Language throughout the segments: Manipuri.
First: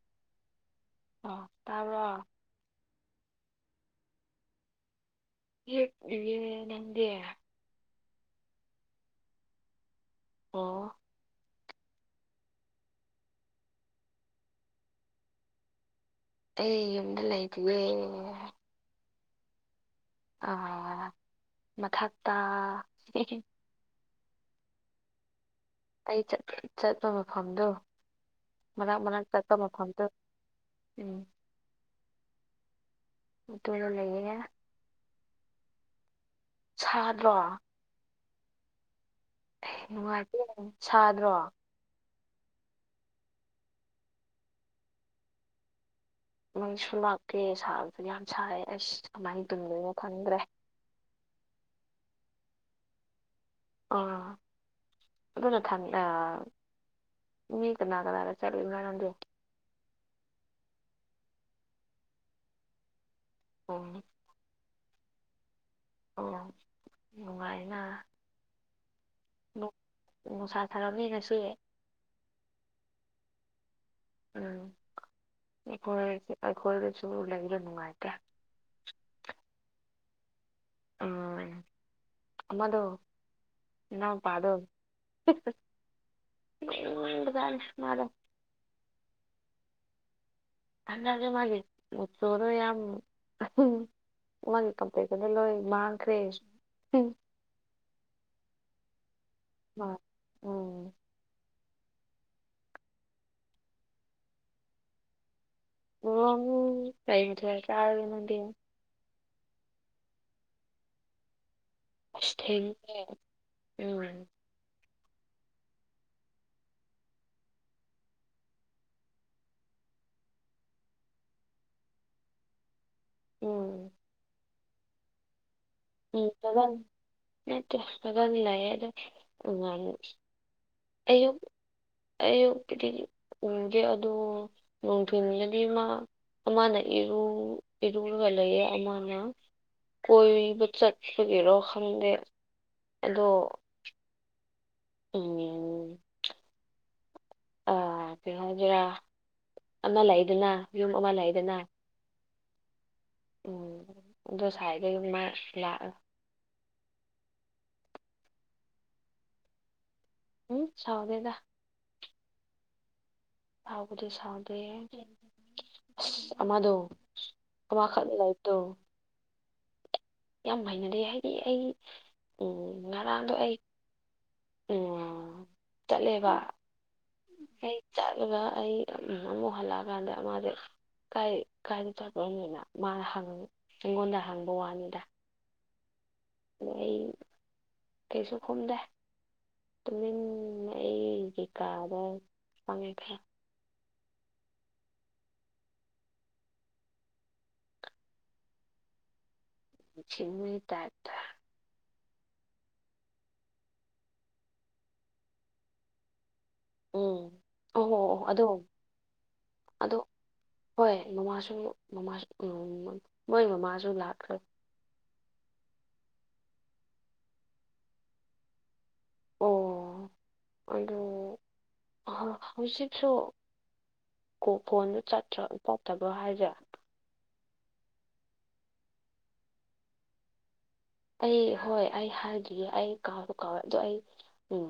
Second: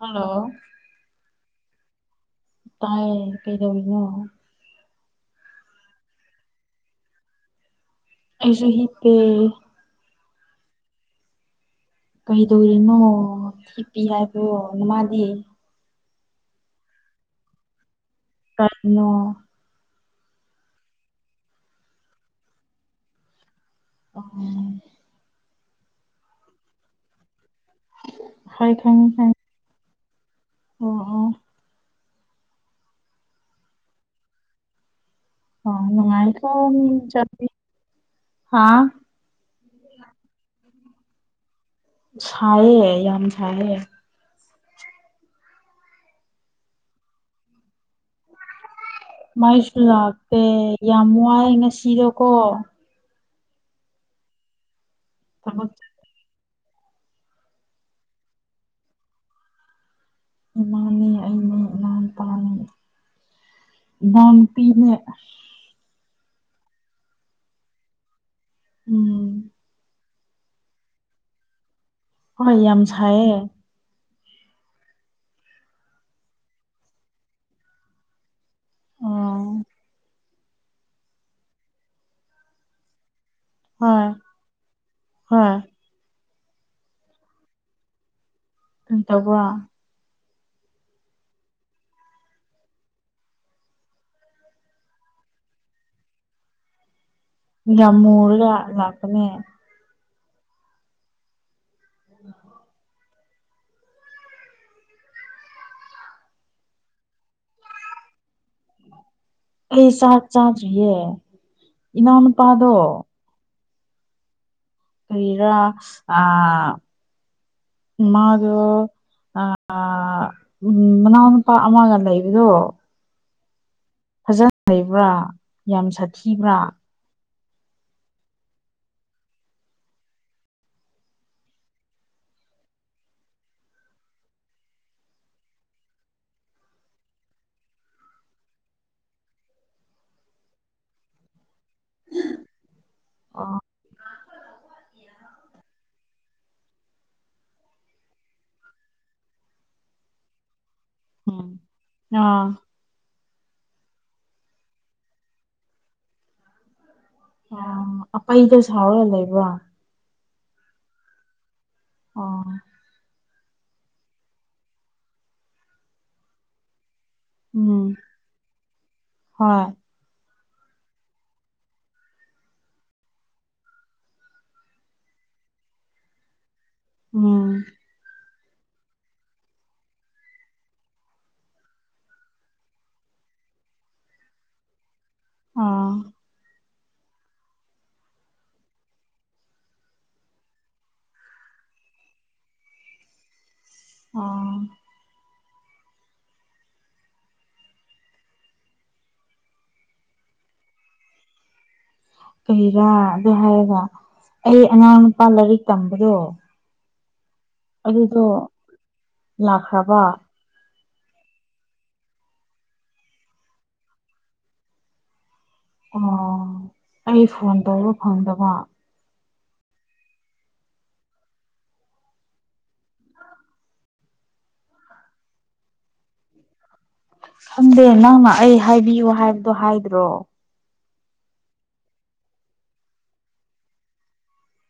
ꯍꯜꯂꯣ ꯑꯣ ꯇꯥꯕ꯭ꯔꯣ ꯇꯥꯏ ꯀꯩꯗꯧꯔꯤꯅꯣ ꯌꯦꯛ [unintelligible] ꯅꯪꯗꯤ ꯑꯩꯖꯨ ꯍꯤꯞꯄꯦ ꯑꯣ ꯀꯩꯗꯧꯔꯤꯅꯣ ꯊꯤꯞꯄꯤ ꯍꯥꯏꯕ꯭ꯔꯣ ꯅꯃꯗꯤ ꯑꯩ ꯌꯨꯝꯗ ꯂꯥꯏꯇꯤꯌꯦ ꯀꯔꯤꯅꯣ ꯑ ꯃꯊꯛꯇ [inaudible] ꯑꯩ ꯆꯠ ꯆꯠꯄ ꯃꯐꯝꯗꯣ ꯍꯣꯏ ꯃꯅꯥꯛ ꯈꯪꯉꯤ ꯃꯅꯥꯛ ꯈꯪꯉꯤ ꯆꯠꯄ ꯃꯐꯝꯗꯣ ꯑꯣ ꯎꯝ ꯑꯣ ꯗꯨꯔ ꯂꯩꯌ‌ꯦ ꯍ ꯅꯨꯡꯉꯥꯏꯈꯔꯥꯅꯤ ꯃꯤ ꯁꯥꯗ꯭ꯔꯣ ꯃꯆꯥꯗꯤ ꯍꯥ ꯅꯨꯡꯉꯥꯏꯇꯦ ꯁꯥꯗ꯭ꯔꯣ ꯁꯥꯏꯌ‌ꯦ ꯌꯥꯝ ꯁꯥꯏꯌꯦ ꯃꯩꯁꯨ ꯂꯥꯛꯀꯦ ꯁꯥꯕꯁꯨ ꯌꯥꯝ ꯁꯥꯌ‌ꯦ ꯑꯁ ꯀꯃꯥꯏꯅ ꯃꯥꯏꯁꯨ ꯇꯨꯝꯗꯣꯏꯅꯣ ꯈꯪꯗ꯭ꯔꯦ ꯂꯥꯛꯇꯦ ꯌꯥꯝ ꯋꯥꯏ ꯉꯁꯤꯗꯣꯀꯣ ꯑꯥ ꯑꯗꯨꯅ ꯊꯕꯛ ꯊꯃꯤ ꯑ ꯃꯤ ꯀꯅꯥ ꯀꯅꯥ ꯆꯠꯂꯨꯏꯅꯣ ꯅꯪꯗꯤ ꯏꯃꯥꯅꯦ ꯑꯩꯅꯦ ꯏꯅꯥꯎꯅꯨꯄꯥꯅ‌ꯦ ꯑꯣ ꯏꯝꯐꯥꯜ ꯅꯨꯄꯤꯅꯦ ꯑꯣ ꯅꯨꯡꯉꯥꯏꯅ ꯎꯝ ꯅꯨꯡꯁꯥ ꯁꯥꯔꯝꯅꯤ ꯉꯁꯤ ꯍꯣꯏ ꯌꯥꯝ ꯁꯥꯏꯌꯦ ꯎꯝ ꯑꯩꯈꯣꯏ ꯑꯩꯈꯣꯏꯗꯁꯨ ꯂꯩꯕ ꯅꯨꯡꯉꯥꯏꯇꯦ ꯑꯣ ꯎꯝ ꯑꯃꯗꯣ ꯍꯣꯏ ꯏꯅꯥꯎꯄꯥꯗꯣ ꯍꯣꯏ ꯇꯧꯕ ꯑꯗꯦ ꯃꯥꯒꯤ ꯆꯣꯔꯨ ꯌꯥꯝ ꯃꯥꯒꯤ ꯀꯝꯄ꯭ꯂꯦꯟꯗꯨꯗ ꯂꯣꯏ ꯃꯥꯡꯈ꯭ꯔꯦ ꯌꯥꯝ ꯃꯨꯔ ꯂꯥꯠꯄꯅꯦ ꯍ‌ꯣꯏ ꯎꯝ [unintelligible] ꯉꯃꯨ ꯀꯩ ꯃꯊꯦꯜ ꯆꯔꯒꯦ ꯅꯪꯗꯤ ꯑꯩ ꯆꯥꯛ ꯆꯥꯗ꯭ꯔꯤꯌꯦ ꯑꯁ ꯏꯅꯥꯎꯅꯨꯄꯥꯗꯣ ꯊꯦꯡꯉꯦ ꯎꯝ ꯀꯔꯤꯔꯥ ꯑ ꯃꯥꯗ‌ꯣ ꯑ ꯎꯝ ꯃꯅꯥꯎꯅꯨꯄꯥ ꯑꯃꯒ ꯂꯩꯕꯗꯣ ꯎꯝ ꯖꯟ ꯂꯩꯕ꯭ꯔꯥ ꯌꯥꯝ ꯁꯥꯊꯤꯕ꯭ꯔꯥ [unintelligible] ꯑꯌꯨꯛ ꯑꯩꯛꯀꯤꯗꯤ ꯎꯒꯦ ꯑꯗꯨ ꯅꯣꯡꯊꯤꯜꯗꯗꯤ ꯃꯥ ꯑꯃꯅ ꯏꯔꯨ ꯏꯔꯨꯔꯒ ꯂꯩꯌꯦ ꯑꯃꯅ ꯀꯣꯏꯕ ꯆꯠ ꯒꯤꯔꯣ ꯈꯪꯗꯦ ꯑꯗꯣ ꯑꯣ [unintelligible] ꯑ ꯀꯩ ꯍꯥꯏꯗꯔꯥ ꯑꯃ ꯂꯩꯗꯅ ꯌꯨꯝ ꯑꯃ ꯎꯝ ꯂꯩꯗꯅ ꯑꯥ ꯎꯝ ꯑꯗꯣ ꯁꯋꯥꯏꯗ ꯃꯥ ꯂꯥꯛꯑꯒ ꯑ ꯑꯄꯩꯗ‌ꯣ ꯁꯥꯎꯔꯒ ꯂꯩꯕ꯭ꯔ‌ꯣ ꯍꯝ ꯁꯥꯎꯗ‌ꯦꯗ ꯑꯣ ꯁꯥꯎꯕꯨꯗꯤ ꯁꯥꯎꯗꯦ ꯑꯁ ꯑꯃꯗꯣ ꯎꯝ ꯑꯃꯥꯈꯛ ꯂꯩꯕꯗ‌ꯣ ꯍꯣꯏ ꯌꯥꯝ ꯍꯩꯅꯗꯦ ꯍꯥꯏꯗꯤ ꯑꯩ ꯎꯝ ꯉꯔꯥꯡꯗꯣ ꯑꯩ ꯑ‌ꯣ ꯇꯜꯂꯦꯕ ꯎꯝ ꯑꯩ ꯆꯠ ꯑꯗꯨꯒ ꯑꯩ ꯑꯃꯨꯛ ꯍꯜꯂꯛꯑꯀꯥꯟꯗ ꯃꯥꯁꯦ ꯀꯥꯏ ꯀꯥꯏꯗ ꯆꯠꯄꯅꯣꯅ ꯃꯥꯅ ꯍꯡ ꯑꯩꯪꯉꯣꯟꯗ ꯍꯥꯡꯕ ꯋꯥꯅꯤꯗ ꯑꯥ ꯑꯩ ꯀꯩꯁꯨ ꯈꯨꯝꯗꯦ ꯇꯨꯃꯤꯟꯅ ꯑꯩꯒꯤ ꯀꯥꯗ ꯆꯪꯉꯦ ꯑꯥ ꯏꯟꯁꯤꯟꯕꯤꯒꯤ ꯇꯥꯏꯞꯇ ꯀꯩꯔ ꯑꯗꯨ ꯍꯥꯏꯔꯒ ꯑꯩ ꯑꯉꯥꯡ ꯅꯨꯄꯥ ꯂꯥꯏꯔꯤꯛ ꯇꯝꯕꯗꯣ ꯎꯝ ꯑꯣ ꯍꯣ ꯑꯣ ꯑꯗꯨꯗꯣ ꯂꯥꯛꯈ꯭ꯔꯕ ꯑꯗꯣ ꯍꯣꯏ ꯃꯃꯥꯁꯨ ꯃꯃꯥꯁꯨ ꯃꯣꯏ ꯃꯃꯥꯁꯨ ꯂꯥꯛꯈ꯭ꯔꯦ ꯑꯣ ꯑꯩ ꯐꯣꯟ ꯇꯧꯕ ꯐꯪꯗꯕ ꯑꯣ ꯑꯗ‌ꯣ ꯍꯧꯖꯤꯛꯁꯨ ꯀꯣ ꯐꯣꯟꯗ‌ꯣ ꯆꯠꯇ꯭ꯔ ꯇꯠꯇꯕ꯭ꯔꯣ ꯍꯥꯏꯁꯦ ꯈꯪꯗꯦ ꯅꯪꯅ ꯑꯩ ꯍꯥꯏꯕꯤꯌꯨ ꯍꯥꯏꯕꯗꯣ ꯍꯥꯏꯗ꯭ꯔꯣ ꯑꯩ ꯍꯣꯏ ꯑꯩ ꯍꯥꯏꯗ꯭ꯔꯤ ꯑꯩ ꯀꯥꯎꯕꯨ ꯀꯥꯎꯋꯦ ꯑꯗꯣ ꯑꯩ ꯎꯝ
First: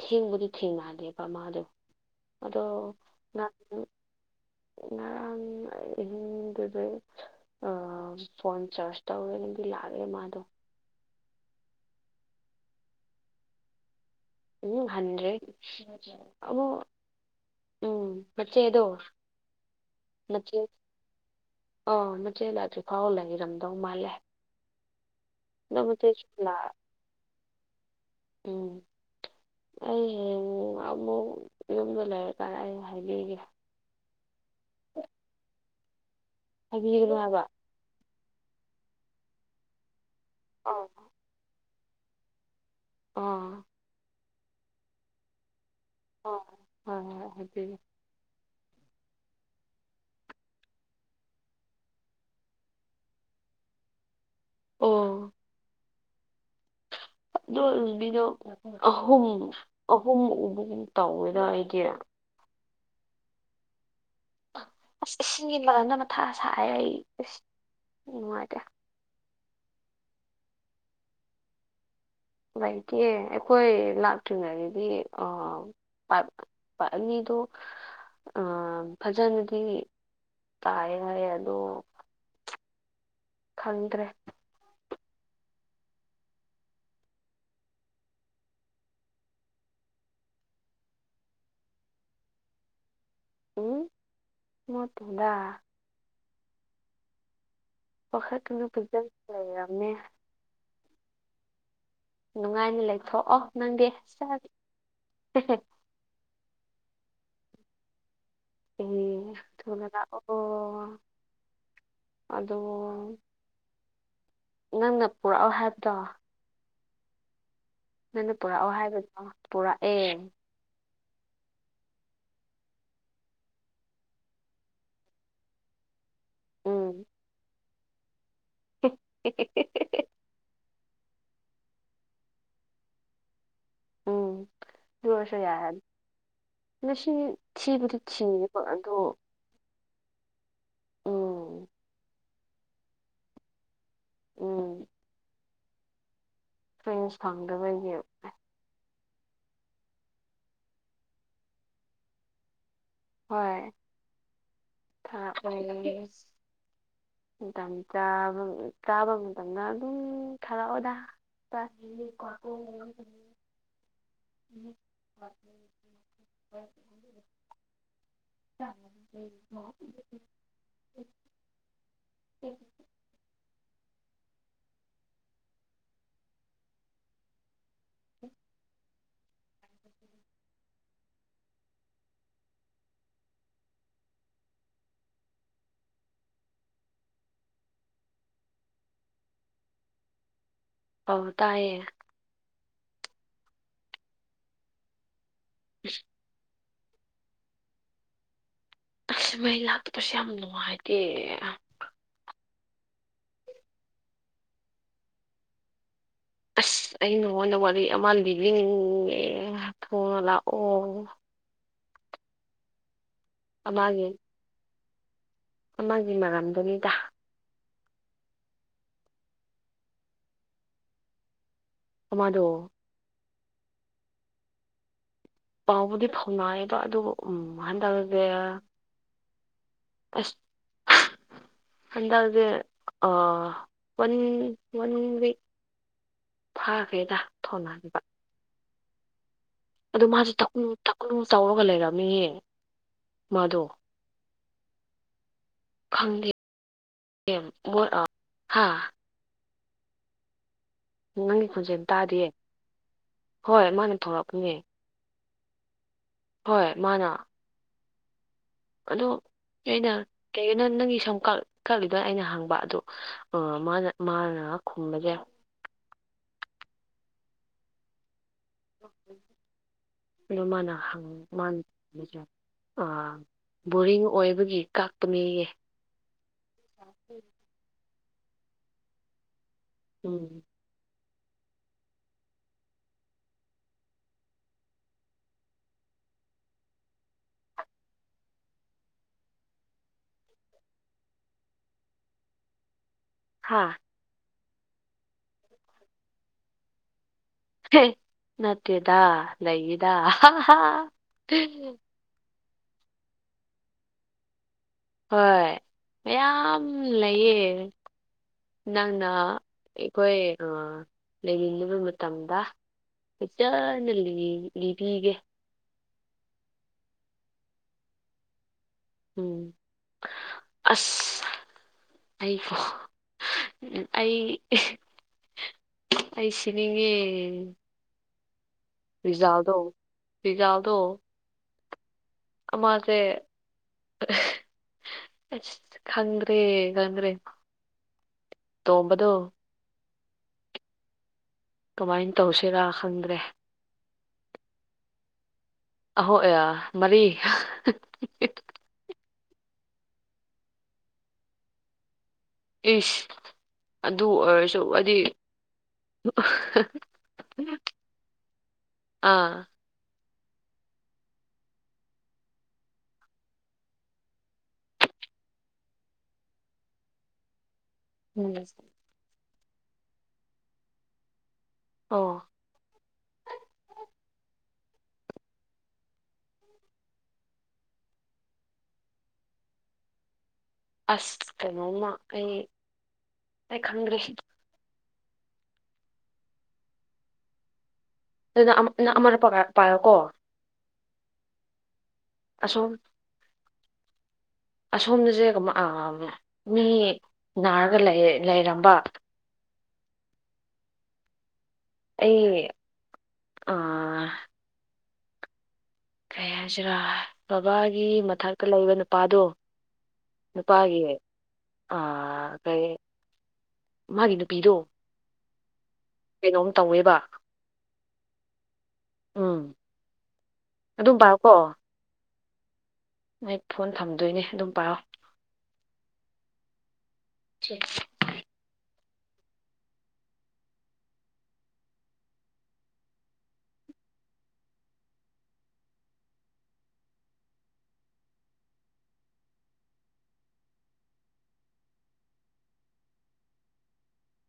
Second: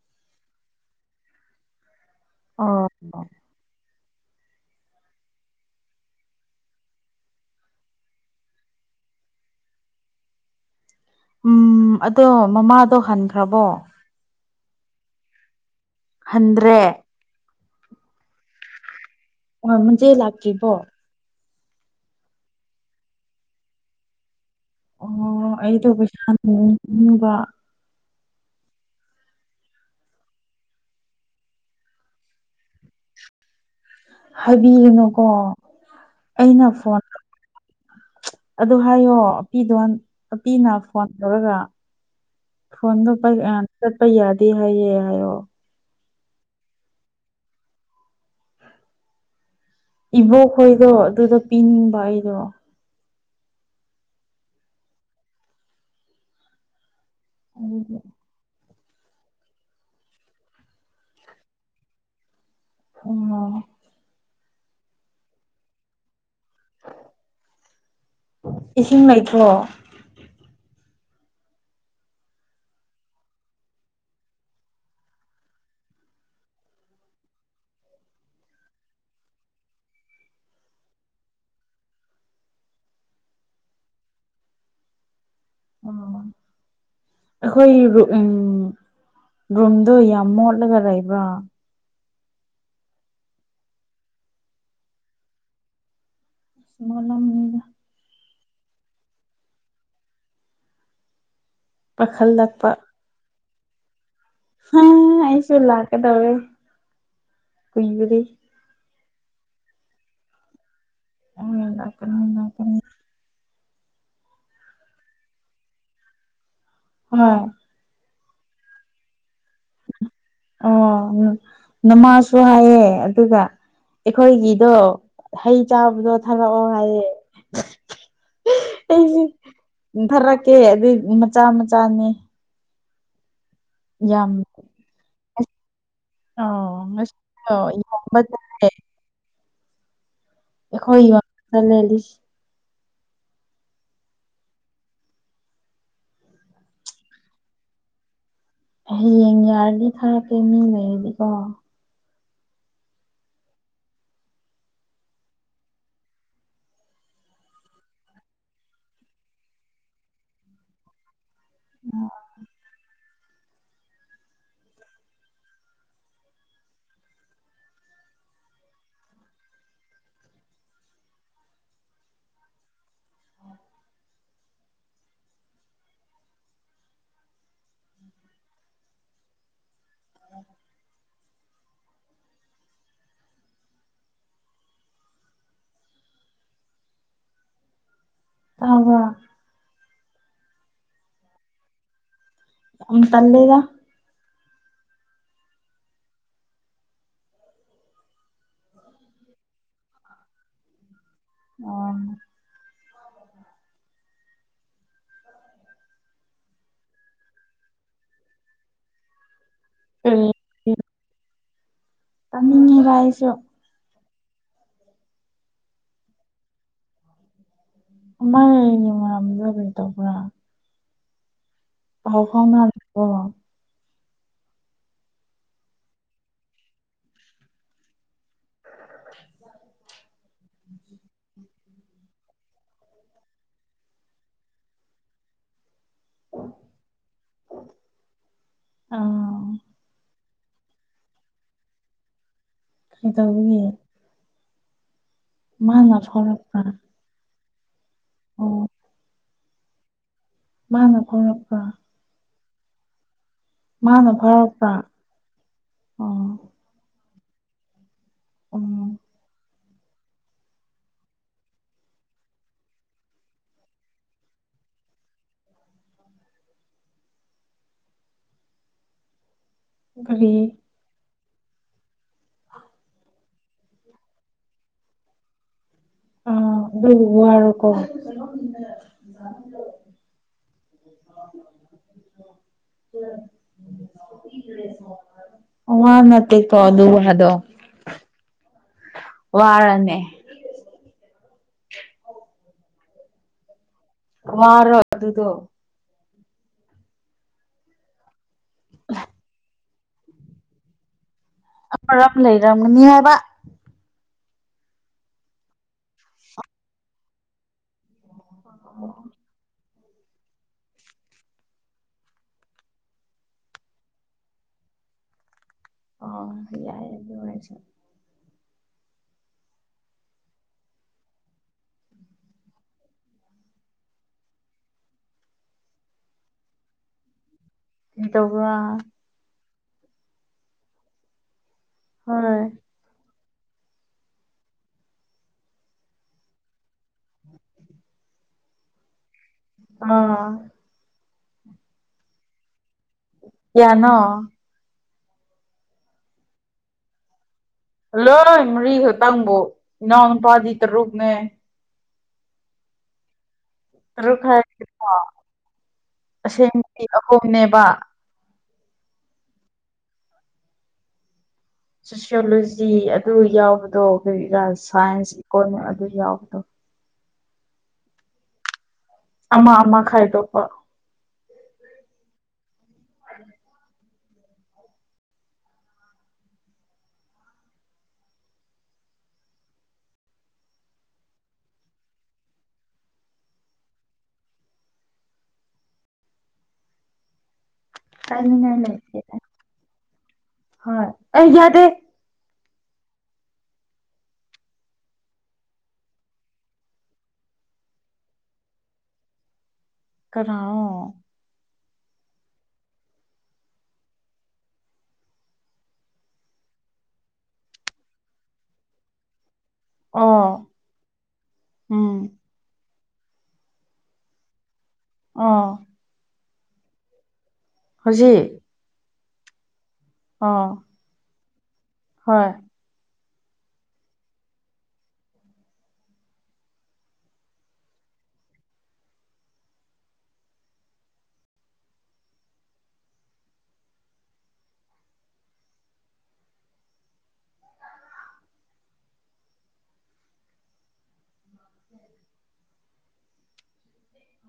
ꯊꯦꯡꯕꯨꯗꯤ ꯊꯦꯡꯅꯗ‌ꯦꯕ ꯃꯥꯗꯣ ꯑꯗꯣ ꯑꯣ ꯅꯪ ꯉꯔꯥꯡ ꯑꯍꯤꯡꯗꯨꯗꯩ ꯑ ꯐꯣꯟ ꯆꯥꯔꯖ ꯇꯧꯔꯦꯒꯤ ꯂꯥꯛꯑꯦ ꯃꯥꯗꯣ ꯎꯝ ꯑꯗꯣ ꯃꯃꯥꯗꯣ ꯍꯟꯈ꯭ꯔꯕꯣ ꯎꯝ ꯍꯟꯗ꯭ꯔꯦ ꯑ ꯍꯟꯗ꯭ꯔꯦ ꯎꯝ ꯃꯆ‌ꯦꯗꯣ ꯑꯣ ꯃꯆ‌ꯦ ꯂꯥꯛꯇ꯭ꯔꯤꯕꯣ ꯑꯧ ꯃꯆꯦ ꯂꯥꯛꯇ꯭ꯔꯤꯐꯥꯎ ꯂꯩꯔꯝꯗꯧ ꯃꯥꯜꯂꯦ ꯑꯣ ꯑꯗꯣ ꯑꯩꯗꯣ ꯃꯆꯦꯁꯨ ꯄꯩꯁꯥ ꯂꯥꯛ [unintelligible] ꯎꯝ ꯑꯩ ꯍꯌꯦꯡ ꯑꯃꯨꯛ ꯌꯨꯝꯗ ꯂꯩꯔꯀꯥꯟꯗ ꯑꯩ ꯍꯥꯏꯕꯤꯒꯦ ꯍꯥꯏꯕꯤꯌꯨꯅꯨꯀꯣ ꯑꯩꯅ ꯐꯣꯟ ꯍꯥꯏꯕꯤꯒꯅꯣ ꯍꯥꯏꯕ ꯑꯗꯨ ꯍꯥꯏꯌꯣ ꯑꯄꯤꯗꯣ ꯑꯄꯤꯅ ꯐꯣꯟ ꯇꯧꯔꯒ ꯐꯣꯟꯗ ꯑꯥ ꯄ ꯌꯥꯗ ꯍꯥꯏ ꯍꯥꯏ ꯑꯣ ꯍꯣꯏꯣꯏ ꯍꯣꯏ ꯍꯣꯏ ꯍꯥꯏꯕꯤꯒꯦ ꯏꯕꯣꯛꯈꯣꯏꯗꯣ ꯑꯗꯨꯗ ꯄꯤꯅꯤꯡꯕ ꯑꯩꯗꯣ ꯑꯣ ꯑꯗꯨꯒꯤ ꯂꯣꯏꯕꯤꯗꯣ ꯑꯍꯨꯝ ꯑꯍꯨꯝ ꯎꯕꯒꯨꯝ ꯇꯧꯋꯦꯗ ꯑꯩꯗꯤ ꯎꯝ ꯑꯁ ꯏꯁꯤꯡꯒꯤ ꯃꯔꯝꯗ ꯃꯊꯥ ꯁꯥꯏꯑꯦ ꯑꯩꯁ ꯌꯥꯝ ꯅꯨꯡꯉꯥꯏꯇꯦ ꯏꯤꯡ ꯂꯩꯇ꯭ꯔꯣ ꯂꯩꯇꯤꯌꯦ ꯑꯩꯈꯣꯏ ꯂꯥꯛꯇ꯭ꯔꯤꯉꯩꯗꯗꯤ ꯄ ꯑꯅꯤꯗꯨ ꯑ ꯐꯖꯅꯗꯤ ꯇꯥꯏ ꯍꯥꯏꯌꯦ ꯑꯗꯣ ꯈꯪꯗ꯭ꯔꯦ ꯑꯣ [inaudible] ꯑꯩꯈꯣꯏ ꯎ ꯔꯨꯝꯗꯣ ꯌꯥꯝ ꯃꯣꯠꯂꯒ ꯂꯩꯕ ꯎꯝ ꯃꯣꯠꯇꯦꯗ [unintelligible] ꯋꯥꯈꯠꯅ ꯐꯖꯅ ꯂꯩꯔꯝꯃꯦ ꯄꯥꯈꯠꯂꯛꯄ ꯅꯨꯡꯉꯥꯏꯅ ꯂꯩꯊꯣꯛꯑꯣ ꯅꯪꯗꯤ ꯆꯠ ꯍꯥ ꯑꯩꯁꯨ ꯂꯥꯛꯀꯗꯧꯋꯦ ꯀꯨꯏꯕꯒꯤ ꯑꯦ ꯊꯣꯛꯂꯒ ꯂꯥꯛꯑꯣ ꯎꯝ ꯂꯥꯛꯀꯅꯤꯥ ꯂꯥꯛꯀꯅꯤ ꯑꯗꯣ ꯅꯪꯅ ꯄꯨꯔꯛꯑꯣ ꯍꯥꯏꯕꯗꯣ ꯑꯃ ꯅꯪꯅ ꯄꯨꯔꯛꯑꯣ ꯍꯥꯏꯕꯗꯣ ꯄꯨꯔꯛꯑꯦ ꯑꯣ ꯅꯃꯥꯁꯨ ꯍꯥꯏꯌꯦ ꯑꯗꯨꯒ ꯑꯩꯈꯣꯏꯒꯤꯗꯣ ꯍꯩ ꯆꯥꯕꯗꯣ ꯊꯥꯔꯛꯑꯣ ꯎꯝ ꯍꯥꯏꯌꯦꯦ ꯑꯩ ꯊꯔꯛꯀꯦ ꯑꯗꯨꯏ ꯃꯆꯥ ꯃꯆꯥꯅꯤ ꯌꯥꯝ ꯂꯣꯏꯔꯁꯨ ꯌꯥꯏ ꯍꯥꯏꯅꯤ ꯑꯣ ꯃꯁꯤ ꯉꯁꯤꯗꯣ ꯊꯤꯕꯨꯗꯤ ꯏꯌꯥꯝꯕ ꯊꯤꯌꯦꯦꯀ ꯆꯠꯂꯦ ꯑꯗꯣ ꯈꯣꯏ ꯋꯥ ꯎꯝ ꯂꯩ ꯂꯤꯁꯤ ꯎꯝ ꯐ꯭ꯔꯦꯟꯁ ꯐꯪꯗꯕꯒꯤ ꯍꯌꯦꯡ ꯌꯥꯔꯗꯤ ꯊꯥꯔꯛꯀꯦ ꯃꯤ ꯂꯩꯔꯗꯤꯀꯣ ꯍꯣꯏ ꯊꯥ [unintelligible] ꯃꯇꯝ ꯆꯥ ꯆꯥꯕ ꯃꯇꯝꯗ ꯑꯗꯨꯝ ꯊꯥꯔꯛ ꯑꯣꯗꯥ [unintelligible] [inaudible] [inaudible] [inaudible] ꯇꯥꯕ꯭ꯔ ꯑꯧ ꯇꯥꯏꯌꯦ ꯇꯜꯂꯦꯒ [inaudible] ꯑ ꯃꯩ ꯂꯥꯛꯇꯄꯁꯦ ꯌꯥꯝ ꯅꯨꯡꯉꯥꯏꯇꯦ ꯑꯣ ꯑꯁ ꯑꯩ ꯅꯉꯣꯟꯗ ꯋꯥꯔꯤ ꯑꯃ ꯂꯤꯅꯤꯡꯉꯦ ꯊꯨꯅ ꯀꯔꯤ ꯂꯥꯛꯑꯣ ꯇꯥꯅꯤꯡꯉꯤꯕ ꯑꯩꯁꯨ ꯃꯥ ꯃꯥꯒꯤ ꯃꯔꯝꯗꯨꯅꯤꯗ ꯑꯥꯏꯅꯤꯕꯤ ꯇ ꯄꯨ ꯄꯥꯎ ꯑꯃꯗꯣ ꯍꯥꯎꯅ ꯄꯥꯎꯕꯨꯗꯤ ꯐꯥꯎꯅꯥꯏꯌꯦꯕ ꯑꯗꯨꯕꯨ ꯎ ꯍꯥꯟꯗꯕꯒ ꯑꯁ ꯑꯗꯦ ꯑꯟꯟ ꯐꯥꯈ꯭ꯔꯦꯗ ꯊꯣꯟꯅꯕ ꯑ ꯑꯗꯨꯗ ꯃꯥꯁꯦ ꯊꯛꯨ ꯆꯥꯎꯔꯒ ꯂꯩꯔꯝꯃꯤꯍ ꯀꯗꯧꯕꯒꯤ ꯃꯥꯥ ꯈꯪꯗꯦ ꯅꯊꯔꯄ ꯍꯥ ꯃꯥꯅ ꯅꯪꯒꯤ ꯐꯥꯎꯔꯛꯄ꯭ꯔꯥ ꯈꯣꯟꯖꯦꯜ ꯇꯥꯗꯌꯦ ꯃꯥꯅ ꯐꯔꯛꯄ꯭ꯔ ꯑꯣ ꯍꯣꯏ ꯃꯥꯅ ꯎꯝ ꯑꯗꯣ ꯑꯩꯅ ꯀꯩꯒꯤꯅꯣ ꯅꯪꯒꯤ ꯁꯨꯝ ꯀꯠꯂꯤꯗꯣꯏ ꯑꯩꯅ ꯍꯥꯡꯕ ꯑꯗꯣ ꯃꯥꯅ ꯃꯥꯅ ꯈꯨꯝꯕꯁꯦ ꯀꯔꯤ ꯃꯥꯅ ꯍ ꯃꯥ ꯕꯣꯔꯤꯡ ꯑꯣꯏꯕꯒꯤ ꯀꯥꯛꯄꯅꯦꯌꯦ ꯑ ꯔꯕꯔ ꯀꯣ ꯎꯝ [inaudible] ꯋꯥ ꯅ ꯀ ꯑꯗꯨ ꯋꯥꯗꯣ ꯋꯥꯔꯅꯦ ꯍꯥ [inaudible] ꯑꯗꯨꯗ ꯍꯦ ꯅꯠꯇꯦ꯫ꯗꯥ ꯅꯗ ꯃꯔꯝ ꯂꯩꯔꯝꯒꯅꯤ ꯍꯥꯏꯕ ꯍꯣꯏ ꯃꯌꯥꯝ ꯂꯩꯌꯦ ꯅꯪꯅ ꯑꯩꯈꯣꯏ ꯂꯩꯃꯤꯟ ꯅꯕ ꯃꯇꯝꯗ [inaudible] ꯂꯤꯕꯤꯒꯦ ꯑ ꯌꯥꯏ ꯑꯗꯨ ꯑꯣꯏꯁꯦ ꯎꯝ ꯑꯁ ꯑꯩꯀ ꯎ ꯑꯩ ꯑꯩ ꯁꯤꯅꯤꯉꯦ꯫ ꯑꯗꯨꯒ ꯔꯤꯖꯥꯜꯗꯣ ꯔꯤꯖꯥꯜꯗꯣ ꯍꯣꯏ ꯑꯃꯁꯦ ꯑꯁ ꯈꯪꯗ꯭ꯔꯦ ꯈꯪꯗ꯭ꯔꯦ ꯇꯣꯡꯝꯕꯗꯣ ꯑ ꯀꯃꯥꯏꯅ ꯇꯧꯁꯤꯔꯥ ꯈꯪꯗ꯭ꯔꯦ ꯌꯥꯅꯣ ꯑꯍꯣꯏ ꯑ ꯃꯔꯤ ꯂꯣꯏ ꯃꯔꯤꯈꯛꯇꯪꯕꯨ ꯏꯅꯥꯎꯅ ꯅꯨꯄꯥꯗꯤ ꯇꯔꯨꯛꯅꯦ ꯏꯁ ꯑꯗꯨ ꯇꯔꯨꯛ ꯑꯣꯏꯔꯁꯨ ꯍꯥꯏꯔꯗꯤꯀꯣ ꯍꯥꯏꯗꯤ ꯑꯁꯦꯡꯕꯗꯤ ꯑꯍꯨꯝꯅꯦꯕ ꯑꯥ ꯁꯣꯁꯤꯌꯣꯂꯣꯖꯤ ꯑꯗꯨ ꯌꯥꯎꯕꯗꯣ ꯑꯩꯈꯣꯏꯒꯤ ꯁꯥꯏꯟꯁ ꯏꯀꯣꯅꯣꯃꯤꯛ ꯑꯗꯨ ꯌꯥꯎꯕꯗꯣ ꯎꯝ ꯑꯃ ꯑꯃ ꯈꯥꯏꯗꯣꯛꯄ ꯑꯣ ꯑꯁ ꯀꯩꯅꯣꯝꯃ ꯑꯩ ꯑꯩ ꯈꯪꯗ꯭ꯔꯦ ꯀꯥꯏꯅꯤꯡꯉꯥꯏ ꯑꯗꯨꯅ ꯅ ꯑꯃꯅ ꯄꯥꯏꯔꯣꯀꯣ ꯍꯥ ꯑ ꯌꯗꯦ ꯑꯁꯣꯝ ꯑꯁꯣꯝꯗꯁꯦ ꯁꯃꯥꯏ ꯑ ꯃꯤ ꯅꯥꯔꯒ ꯂꯩ ꯂꯩꯔꯝꯕ ꯀꯅꯔꯣ ꯑꯩ ꯑ ꯀꯩ ꯍꯥꯏꯁꯤꯔꯥ ꯕꯕꯥꯒꯤ ꯃꯊꯛꯇ ꯂꯩꯕ ꯅꯨꯄꯥꯗꯣ ꯑꯣ ꯅꯨꯄꯥꯒꯤ ꯎꯝ ꯀꯩ ꯃꯥꯒꯤ ꯅꯨꯄꯤꯗꯣ ꯑ ꯀꯩꯅꯣꯝ ꯇꯧꯋꯦꯕ ꯍꯧꯖꯤꯛ ꯑꯝ ꯑꯣ ꯑꯗꯨꯝ ꯄꯥꯏꯌꯀꯣ ꯍꯣꯏ ꯑꯩ ꯐꯣꯟ ꯊꯝꯗꯣꯏꯅꯦ ꯑꯗꯨꯝ ꯄꯥꯑꯣ ꯁꯤ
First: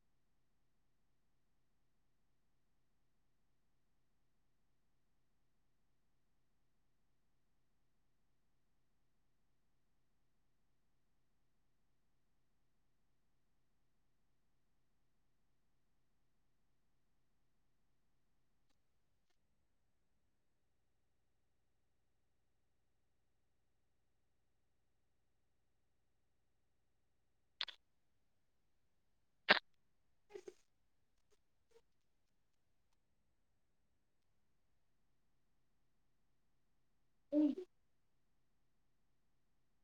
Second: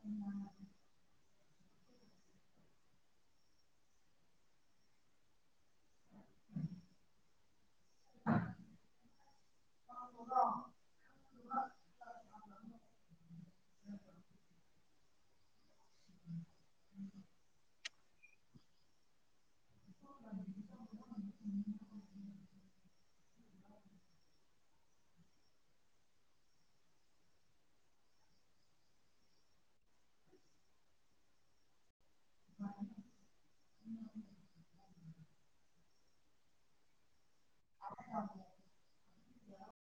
ꯎꯝ [unintelligible] ꯎꯝ [inaudible]